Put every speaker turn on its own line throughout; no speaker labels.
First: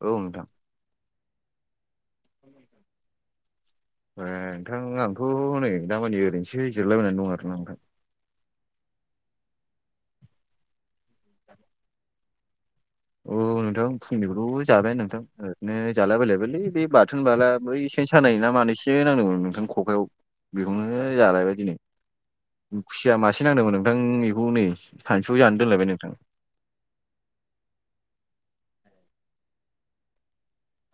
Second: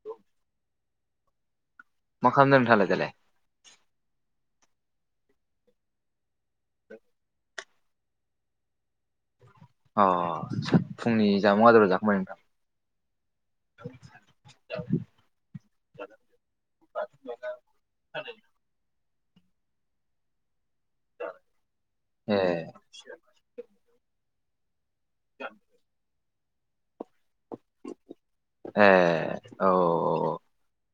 औ नोंथां
मा खालामदों नोंथाङालाय दालाय?
ए नोंथां आंथ' नै दामानि ओरैनोसो जिरलायबायनानै दं आरोना नोंथां
अ सो फुंनि जामुं आदार जाखांबाय नोंथां?
औ नोंथां फुंनिखौल' जाबाय नोंथां ओरैनो जालाबायलायबायलै बे बाथोन बाला बैस सेन सानाय ना मानाइस जे नांदोंमोन नोंथां खखायाव बेखौनो जालायबाय दिनै
ए
खुसिया मास से नांदोंमोन नोंथां बेखौ नै सानसु जानो दोनलायबाय नोंथां
ए औ ओ‌ ओ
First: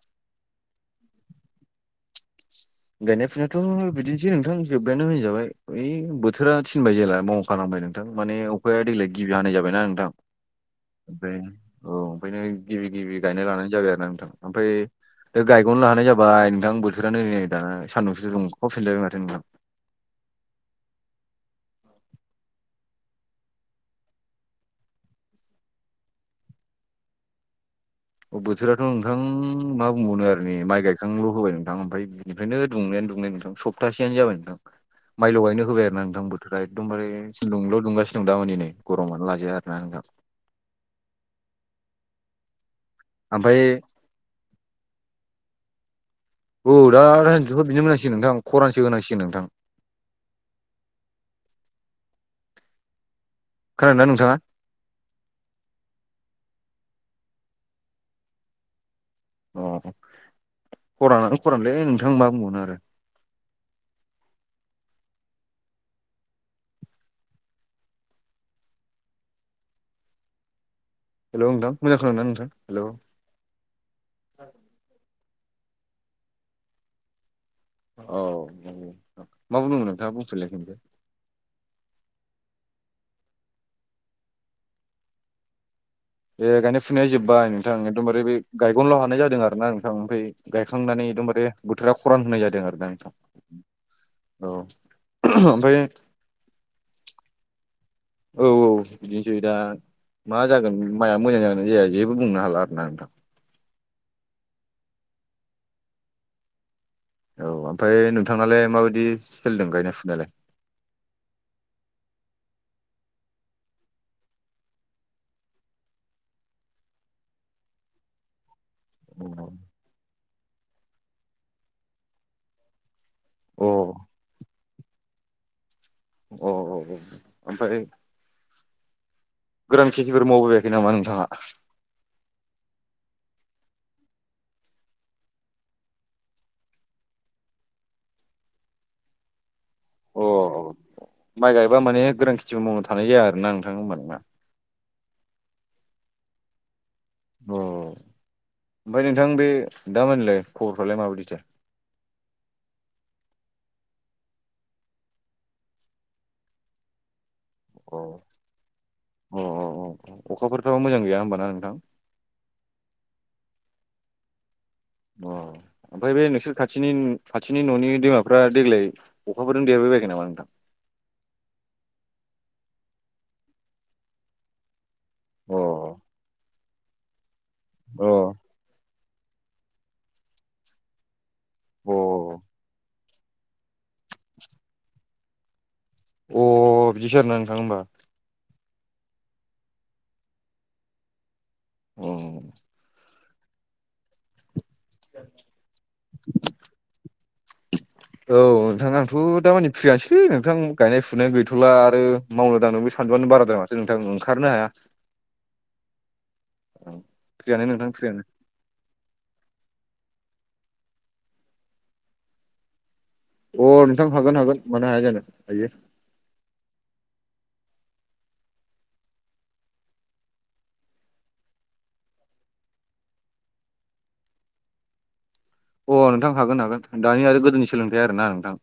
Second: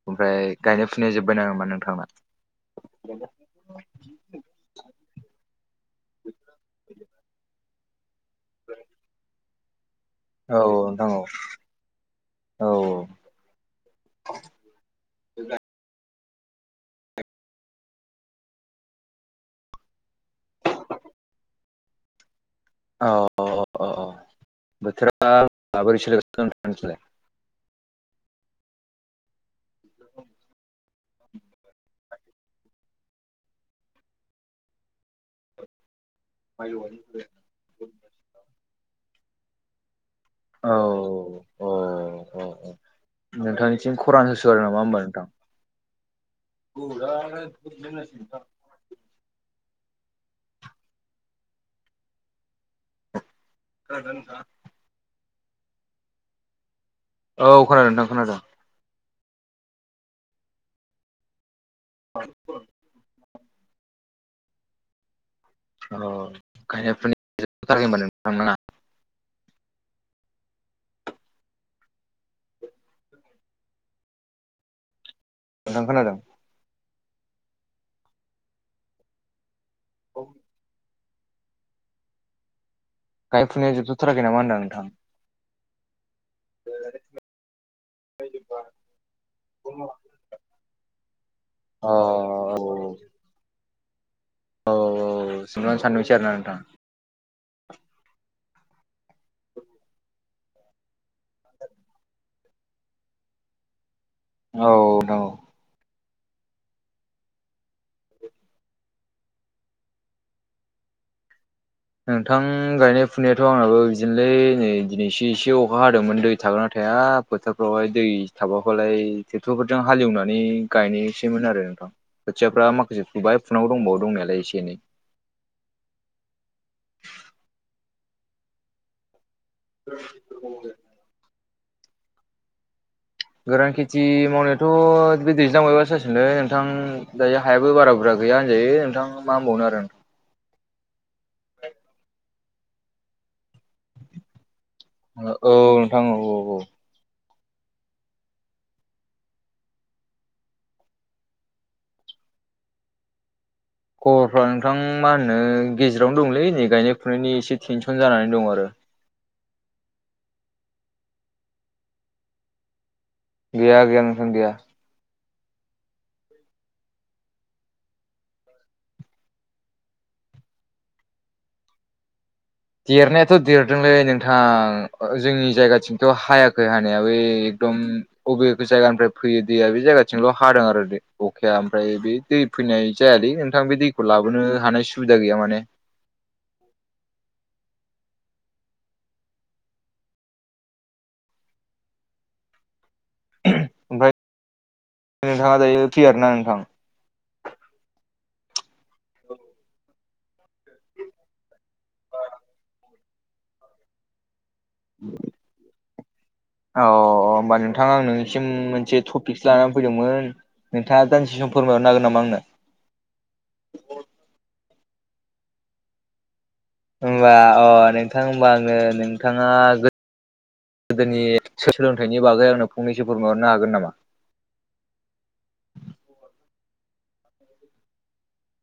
ओमफ्राय गायनाय फुनाया जोब्बाय नामा नोंथांना?
गायनाय फुनायाथ' बिदिनोसै नोंथां जोबबायानो होनजाबाय ओइ बोथोरा थिनबाय जेला म खालामबाय नों थां माने अखाया देग्लाय गिबि हानाय जाबायना नोंथां
औ औ नोंथां औ
ओमफाय औ ओमफायनो
औ
गिबि गिबि गायना लानाय जाबाय आरो ना नोंथां ओमफ्राय दा गायग'नो हानाय जाबाय नोंथां बोथोरानो नै दा सान्दुंसो दंखावफिनलायबाय माथो नोंथां
औ औ अ अ बोथोरा माबोरै सोलिगासिनो नोंसिनथिलाय?
अ बोथोराथ' नोंथां मा बुंबावनो आरो नै माइ गायखांल' होबाय नोंथां ओमफाय दि बेनिफ्रायनो दुंनायानो दुंनाय नोंथां सप्तासेयानो जाबाय नोंथां माइल' गायनो होबाय आरो ना नोंथां बोथ दा एखदम बारे सान्दुंल' दुंगासिनो दं दा माने नै गरमानो लाजाया आरोना नोंथां
औ अ अ अ अ अ
ओमफ्राय
नोंथांनिसिम खरान होसो नामा होमबा नोंथां?
औ दा लाइनसेखौ बिदिनो मोननांसिगोन नोंथां खरानसो होनांसिगोन नोंथां खोनादोंना नोंथाङा?
औ खोनादों नोंथां खोनादों।
अ जे खरानानै खरानलै नोंथां मा बुंबावनो आरो
अ' गायनाय फुनायफोरा जोबथ' थाराखै होनबा नोंथांमोना?
हेल' नोंथां मोजां खोनादोंना नोंथां हेल'।
नोंथां खोनादों।
औ औ मा बुंदोंमोन नोंथाङा बुंफिनलाय खेमसे।
गायनाय फुनायफोरा जोबथ' थाराखै नामा होनदां नोंथां।
ए गायनाय फुनाया जोब्बाय नोंथां एखदमबारे बे गायगल' हानाय जादों आरो ना नोंथां ओमफ्राय गायखांनानै एकदमबारे
अ
बोथोरा खरान होनाय जादों आरो दा
औ
नोंथां।
औ औ
ओमफ्राय
[unintelligible]
औ औ बिदिनोसै दा मा जागोन माइआ मोजां जागोन जाया जेबो बुंनो हाला आरोना नोंथां।
औ न।
औ ओमफ्राय नोंथाङालाय माबायदि सोलिदों गायनाय फुनायालाय?
नोंथां गायनाय फुनायाथ' आंनाबो बिदिनोलै नै दिनैसो एसे अखा हादोंमोन दै थागोनना थाया। बोथोरफ्रावहाय दै थाबाखौलाय
अ
ट्रेक्टरफोरजों हालेवनानै गायनोसैमोन आरो नोंथां खोथियाफ्रा माखासे फुबाय
अ
फुनांगौ दंबावो दंनायालाय एसे एनै।
अ अ अ ओमफ्राय गोरान खेथिफोर मावबायबायाखै नामा नोंथाङा?
गोरान खेथि मावनायाथ' बे दैज्लां बायबासो जासिगनोलै नोंथां। दायो हायो बारा बुरजा गैया होनजायो नोंथां, मा होनबावनो आरो।
अ माइ गायबा माने गोरान खेथिबो मावनो थानाय जाया आरोना नोंथां होनबा नोंना?
औ नोंथां औ औ औ।
अ ओमफ्राय नोंथां बे दामानिलाय खबरफ्रालाय माबायदिथो?
खबरफ्रा नोंथां मा होनो गेजेरावनो दंलै नै गायनाय फुनायनि एसे टेनसन जानानै दं आरो।
अ अ अ अखाफोरथ' मोजां गैया होमबाना नोंथां?
गैया गैया नोंथ गैया।
अह। ओमफ्राय बे नोंसोर खाथिनि खाथिनि न'नि दैमाफ्रा देग्लाय अखाफोरजों देरहबाय बायखायो नामा नोंथां?
देरनायाथ' देरदोंलै नोंथां जोंनि
अ
जायगाथिंथ' हायाखै हानाय बै एकदम
अ
बबेे जायगानिफ्राय फैयो दैया बे जायगाथिंल' हादों आरो बे। अखाया ओमफ्राय बे
अ
दै फैनाय जायालै नोंथां बे दैखौ लाबोनो हानाय सुबिदा गैया माने।
अ बिदिसो आरोना नोंथां होमबा? उम।
ओमफाय नोंथाङा दायो फ्रि आरोना नोंथां?
औ नोंथां आंथ' दामानि फ्रियानोसै। है नोंथां गायनाय फुनाय गैथ'ला आरो मावनो दांनोबो सानदुंआनो बाराद्राय माथो नोंथां ओंखारनो हाया।
औ होमबा
फ्रियानो
नोंथां आं
फ्रियानो
नोंनिसिम मोनसे थ फिकसो लानानै फैदोंमोन नोंथाङा दानसे सम फोरमायहरनो हागोन नामा आंनो?
अ नोंथां हागोन हागोन मानो हाया जानो हायो।
होमबा अ नोंथां होमबा आङो नोंथाङा गोदोनि सोलोंथाइनि बागै आंनो फंनैसो फोरमायहरनो हागोन नामा?
अ नोंथां हागोन हागोन। दानि आरो गोदोनि सोलोंथाइ आरोना नोंथां?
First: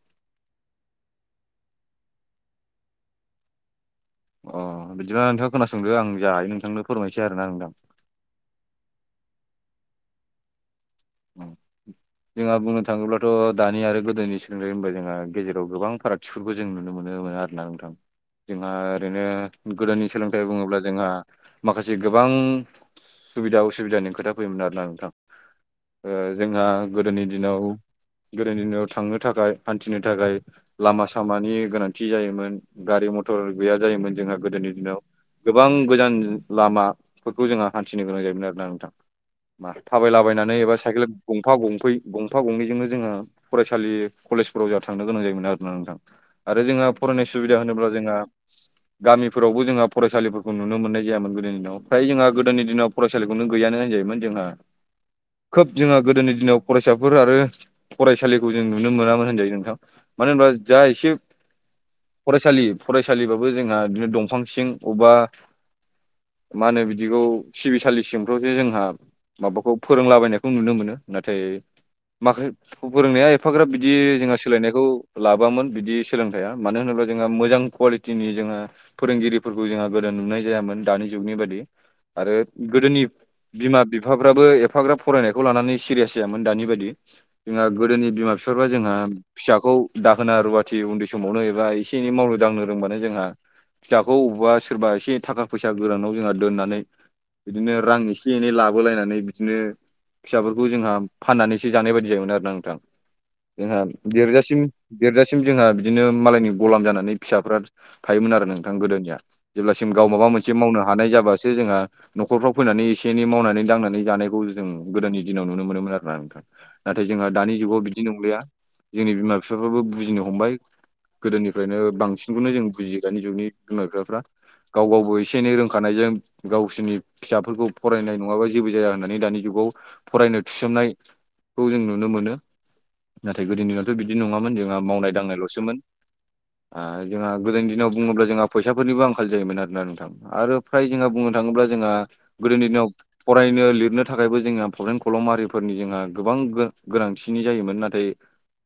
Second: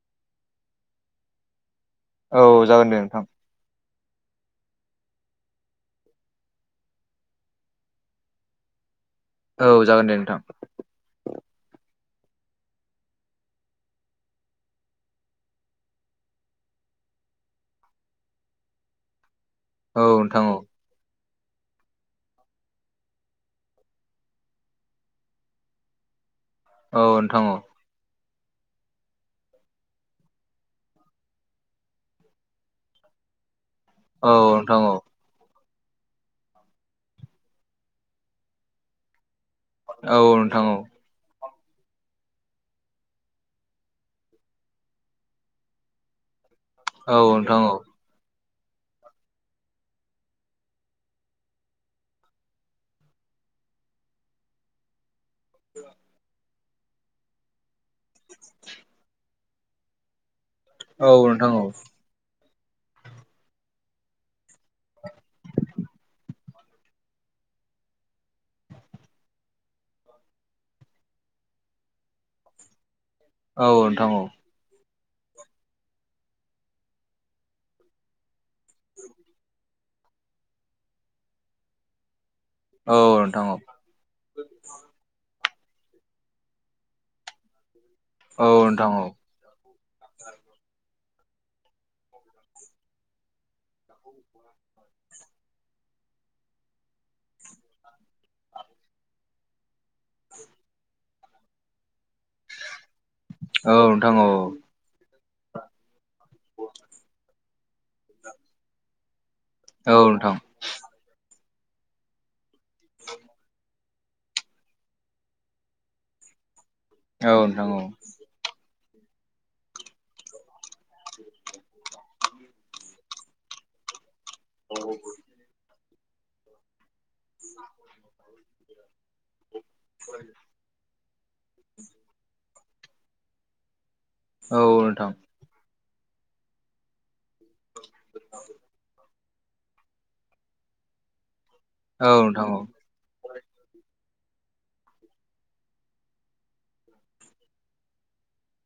औ जागोन दे नोंथां।
अ बिदिबा नोंथाङा खोनासंदो आं जायायो नोंथांनो फोरमायसै आरोना नोंथां।
औ जागोन दे नोंथां।
जोंहा बुंनो थाङोब्लाथ' दानि आरो गोदोनि सोलोंथाइ होनब जोंहा गेजेराव गोबां फाराग सकुखौ जों नुनो मोन मोनो आरोना नोंथां। जोंहा ओरैनो
औ
गोदोनि
नोंथां
सोलोंथाइ
औ
बुङोब्ला जोंहा माखासे गोबां सुबिदा उसुबिदानि खोथा फैयोमोन आरोना नोंथां। ओ जोंहा
औ
गोदोनि
नोंथां औ
दिनाव गोदोनि दिनाव थांनो थाखाय हान्थिनो थाखाय लामा सामानि गोनांथि जायोमोन, गारि मथर गैया जायोमोन
औ
जोंहा गोदोनि
नोंथां औ
दिनाव। गोबां गोजान लामाफोरखौ जोंहा हान्थिनो गोनां जायोमोन आरोना नोंथां।
औ
थाबायलाबायनानै
नोंथां औ
एबा साइकेल गंफा गंफै गंफा गंनैजोंनो जोङो फरायसालि कलेजफोराव जोंहा थांनो गोनां जायोमोन आरोना नोंथां आरो जोंहा
औ
फरायनाय सुबिदा
नोंथां औ
होनोब्ला जोंहा
[inaudible]
गामिफोरावबो जोंहा फरायसालिफोरखौ नुनो मोननाय जायामोन गोदोनि दिनाव फ्राय जोंहा गोदोनि दिनाव फरायसालिखौनो गैयानो होनजायोमोन जोंहा खोब जोंहा गोदोनि दिनाव फरायसाफोर आरो फरायसालिखौ जों नुनो मोनामोन होनजायो नोंथां मानो होनबा जा एसे फरायसालि फरायसालिबाबो जोंहा बिदिनो दं फांसिं उबा मा होनो बिदिखौ सिबिसालिसिंफ्रावसो जोंहा माबाखौ फोरोंलाबायनाय खौ नुनो मोनो नाथाय माखासे फोरोंनाया
औ
एफाग्राब बिदि
नोंथां औ
जों सोलायनायखौ लाबोामोन बिदि सोलोंथाइया मानो होनोब्ला जोंहा मोजां कुवालिटिनि जोंहा फोरोंगिरिफोरखौ जोंहा गोदो नुनाय जायामोन दानि जुगनि बादि आरो
औ
गोदोनि बिमा बिफाफ्राबो एफाग्राब फरायनायखौ लानानै सिरियास जायामोन दानि बायदि जोंहा गोदोनि बिमा बिफाफा
नोंथां
जोंहा
औ
फिसाखौ दाहोना रुवाथि उन्दै समावनो एबा एसे एनै मावनो दांनो रोंबानो जोंहा फिसाखौ अबावबा सोरबा एसे थाखा फैसा गोरानाव जोंहा दोननानै बिदिनो रां एसे एनै लाबोलायनानै बिदिनो फिसाफोरखौ जोंहा फाननानैसो जानाय बायदि जायोमोन आरोना नोंथां जोंहा
औ नोंथां औ नोंथां औ
देरोजासिम देरजासिम जोंहा बिदिनो मालायनि गलाम जानानै फिसाफ्रा थायोमोन आरो नोंथां गोदोनिया जेब्लासिम
औ
गाव माबा
नोंथां
मोनसे मावनो हानाय जाबासो जोंहा न'खरफ्राव फैनानै एसे एनै मावनानै दांनानै जानायखौ जों गोदोनि दिनाव नुनो मोनोमोन आरोना नोंथां नाथाय जोंहा
औ
दानि
नोंथां
जुगाव बिदि नंलिया जोंनि बिमा बिफाफ्राबो बुजिनो हमबाय गोदोनिफ्रायनो बांसिनखौनो जों बुजियो दानि जुगनि बिमा बिफाफ्रा गाव गावबो एसे एनै रोंखानायजों गावसिोरनि फिसाफोरखौ फरायनाय नङाबा जों जिबो जाया होननानै दानि जुगाव फरायनो थिसोमनायखौ जों नुनो मोनो नाथाय गोदोनि बिदि नङामोन
औ
जोंहा
नोंथां
मावनाय दांनायल'सोमोन जोंहा गोदोनि दिनाव बुङोब्ला जोंहा फैसाफोरनिबो आंखाल जायोमोन आरोना नोंथां आरो फाय जोंहा बुङोब्ला थाङोब्ला जोंहा
औ औ नोंथां औ
गोदोनि दिनाव फरायनो लिरनो थाखायबो जोंङो [unintelligible] खलमारिफोरनि जोंहा गोबां गोनांथिनि जायोमोन नाथाय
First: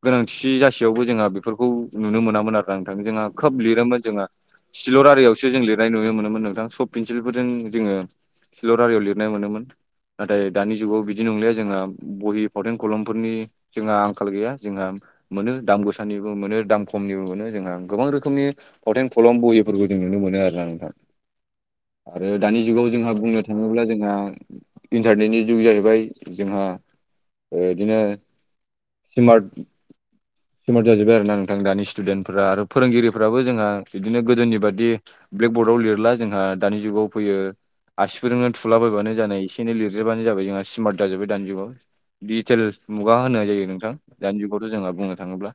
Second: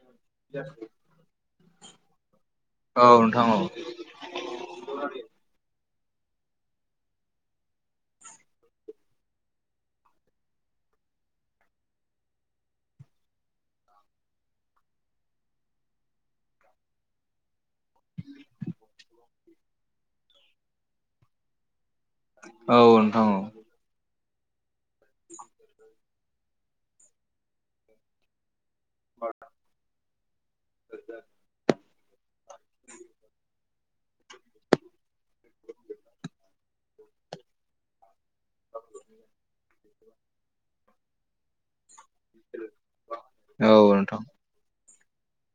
गोनांथि जासेयावबो जोंहा बेफोरखौ नुनो मोनामोन आरो नांथां जोंहा खोब
नोंथां
लिरोमोन जोङो सिलर आरियावसो जों लिरनाय नुनो मोनोमोन नोंथां सफ पेन्सिलफोरजों जोङो सिल' रारियाव लिरनाय मोनोमोन नाथाय दानि जुगाव बिदि नंलिया जोंहा बहि फावथेन खलमफोरनि जोंहा आंखाल गैया जोंहा मोनो दाम गोसानिबो मोनो दाम खमनिबो मोनो जोंहा गोबां रोखोमनि फावथेन खलम बहिफोरखौ जों नुनो मोनो आर ना नोंथां आरो दानि
औ नोंथां औ
जुगाव जोंहा
नोंथां औ नोंथां औ
बुंनो थाङोब्ला जोंहा इन्टारनेटनि जिउ जाहैबाय जोंहा बिदिनो सि्मार्ट समारट जाजोबबाय आरो ना नोंथां दानि स्टुडेन्टफोरा आरो फोरोंगिरिफ्राबो जोंहा बिदिनो गोदोनि बादि ब्लेकबर्डआव लिरला जोंहा दानि जुगाव फैयो आसिफोरजोंनो थुलाबायबानो जानाय एसे एनै लिरजोबानो जाबाय जोंहा सिम जाजोबबाय दानि जुगाव डिजिटेल मुगा होननाय जायो नोंथां दानि जुगावथ' जोंहा बुंनो थाङोब्ला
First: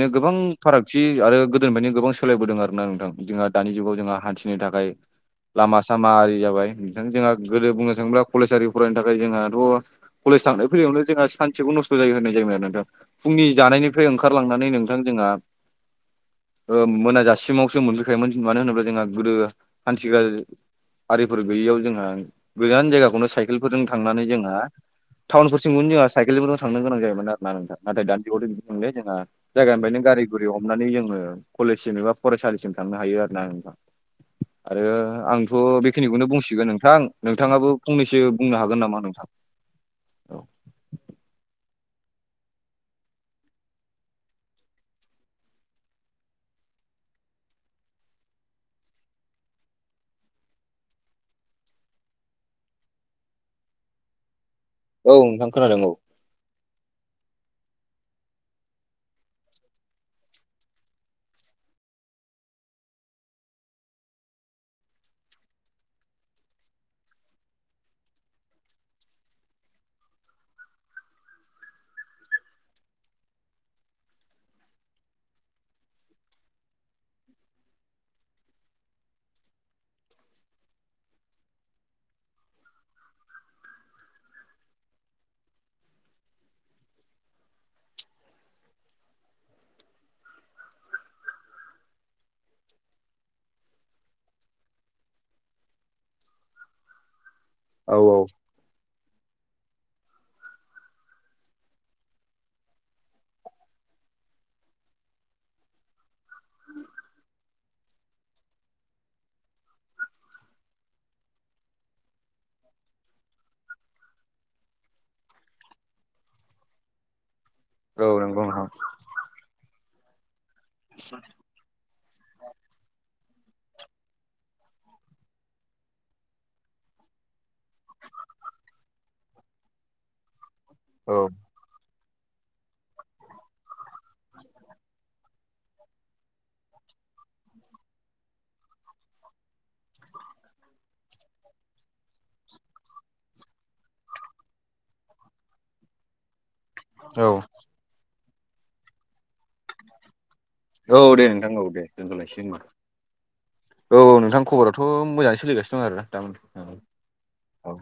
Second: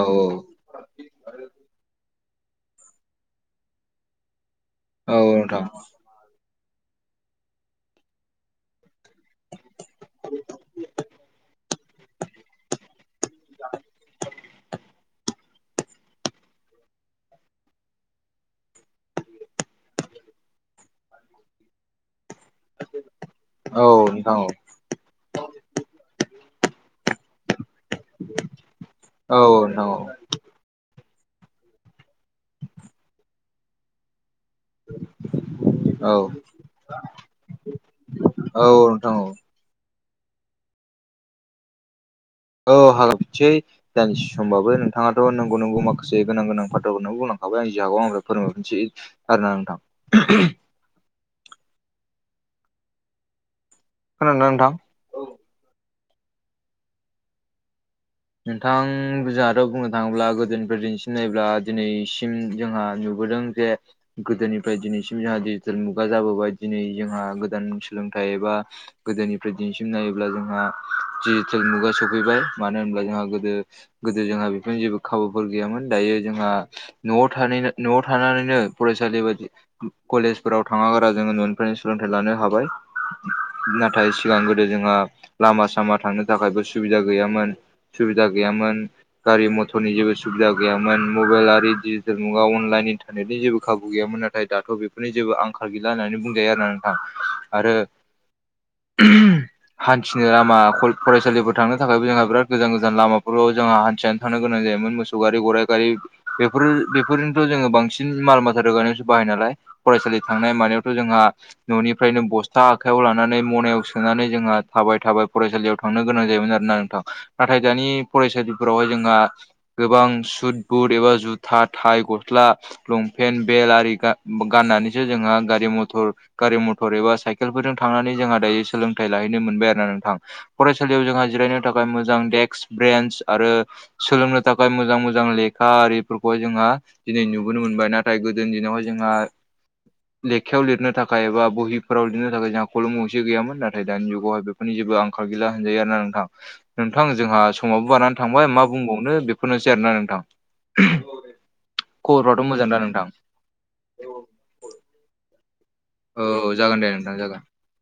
औ
गोबां
औ नोंथां औ नोंथां औ
फारागथि आरो गोदोनिफ्रायनो गोबां सोलायबोदों आरोन ना नोंथां जोंहा दानि जुगाव जोंहा हान्थिनो थाखाय लामा सामा आरि जाबाय नोंथां जोंहा गोदो बुंनो थाङोब्ला कलेजारि फरायनो थाखाय ओमफ्राय जोंहाथ' कलेज थांनाय फैनायावनो जोंहा सानसेखौ नस्थ' जायो होननाय जायोमोन‌ आरो नोंथां फुंनि जानायनिफ्राय ओंखारलांनानै नोंथां जोंहा
[inaudible]
मोनाजासिमावसो मोनफैखायोमोन मानो होनोब्ला जोंहा गोदो हान्थिग्रा आरिफोर गैयैयाव जोंहा गोजान जान जायगाखौनो साय केलफोरजों थांनानै जोंहा टाउनफोर सिमखौनो जोंहा साइकेलफोरजों थांनो गोनां जायोमोन आरो ना नोंथां। नाथाय दानि जुगाव थ' बिदि थांले जोंहा
औ नोंथां
जायगानिफायनो गारि ओरै हमनानै जोङो कलेजसिम एबा फरायसालिसिम थांनो हायो आरो ना नोंथां। आरो आंथ'
औ
बेखिनिखौनो बुंसिगोन नोंथां नोंथाङाबो फंनैसो ब्ला
औ
हागोन नामा
औ
नोंथां। औ
औ हागोन [unintelligible] सै दानदिसे समबाबो नोंथाङाथ' नंगौ नंगौ माखासे गोनां गोनां फाथ्राखौनो बुंलांखाबाय आं जिहागौ आंनिफाय फोरमाय हरनोसै। आरो ना नोंथां। खोनादों नोंथां?
औ नोंथां खोनादों औ।
नोंथां जाहाथ' बुंनो थाङोब्ला गोदोनिफ्राय दिनैसिम नायोब्ला दिनैसिम जोंहा नु बोदों जे गोदोनिफ्राय दिनैसिम जाहा दिडिजिटेल मुगा जाबोबाय दिनै जोंहा गोदान सोलोंथाइ एबा गोदोनिफ्राय दिनैसिम नायोब्ला जोंहा दिडिजिटेल मुगा सफैबाय। मानो होनोब्ला जोंहा गोदो गोदो जोंहा बेफोरनि जेबो खाबुफोर गैयामोन। दायो जोंहा न'आव थानाय न'आव थानानैनो फरायसालि बायदि उम कलेजफोराव थाङा गारा जोङो न'निफ्रायनो सोलोंथाइ लानो हाबाय। ना थाय सिगां गोदो जोंहा लामा सामा थांनो थाखायबो सुबिदा गैयामोन। सुबिदा गैयामोन। गारि मथरनि जेबो सुबिदा गैयामोन मबेल आरि डिजिटेल मुगाव अनलाइन इन्टारनेटनि जेबो खाबु गैयामोन आर नाय दाथ' बेफोरनि जेबो आंखाल गैला होननानै बुंजायो आरो ना नोंथां‌। आरो
औ औ
हान्थिनो लामा कल फरायसालिफोर थांनो थाखायबो जोंहा बिराद गोजान गोजान लामाफोराव जोंहा हान्थिना थांनो गोनां जायोमोन मोसौ गारि गराइ गारि बेफोरो बेफोरनोथ' जोङो बांसिन माल माथा रोगानायावसो बाहायो नालाय। फरायसालि थांनाय मानायावथ' जोंहा न'निफ्रायनो बस्था आखायाव लानानै मनायाव सोनानै जोंहा थाबाय थाबाय फरायसालियाव थांनो गोनां जायोमोन आरो ना नोंथां। नाथाय दानि
औ नंगौ नोंथां
फरायसालिफोरावहाय जोंहा गोबां सुद बुद एबा जुथा, थाय, गस्ला लंपेन्ट बेल आरि गा-गाननानैसो जोंहा गारि मथर गारि मथर एबा साइकेलफोरजों थांनानै जोंहा दायो सोलोंथाइ लाहैनो मोनबाय आरो ना नोंथां। फरायसालियाव
औ
जोंहा जिरायनो थाखाय मोजां देक्स ब्रेन्स आरो सोलोंनो थाखाय मोजां मोजां लेखा आरिफोरखौहाय जोंहा दिनै नुबोनो मोनबाय नाथाय गोदोनि दिनावहाय जोंहा लेखायाव लिरनो थाखाय एबा बहिफ्राव लिरनो थाखाय जोंहा खलम गंसे गैयामोन। नाथाय दानि जुगावहाय बेफ फोरनि जेबो आंखार गैला होनजायो आरो ना नोंथां। थां
औ
जोंहा समाबो बारनानै थांबाय मा बुंबावनो बेफोरनोसै आरोना नोंथां।
औ दे नोंथां औ दे दोन्थ'लायसै
खबरफ्राथ'
होमबा।
मोजां दा नोंथां?
औ नोंथां खबरावथ' मोजाङै सोलिगासिनो दं आरोना
औ
दामानि
जागोन दे नोंथां जागोन।
औ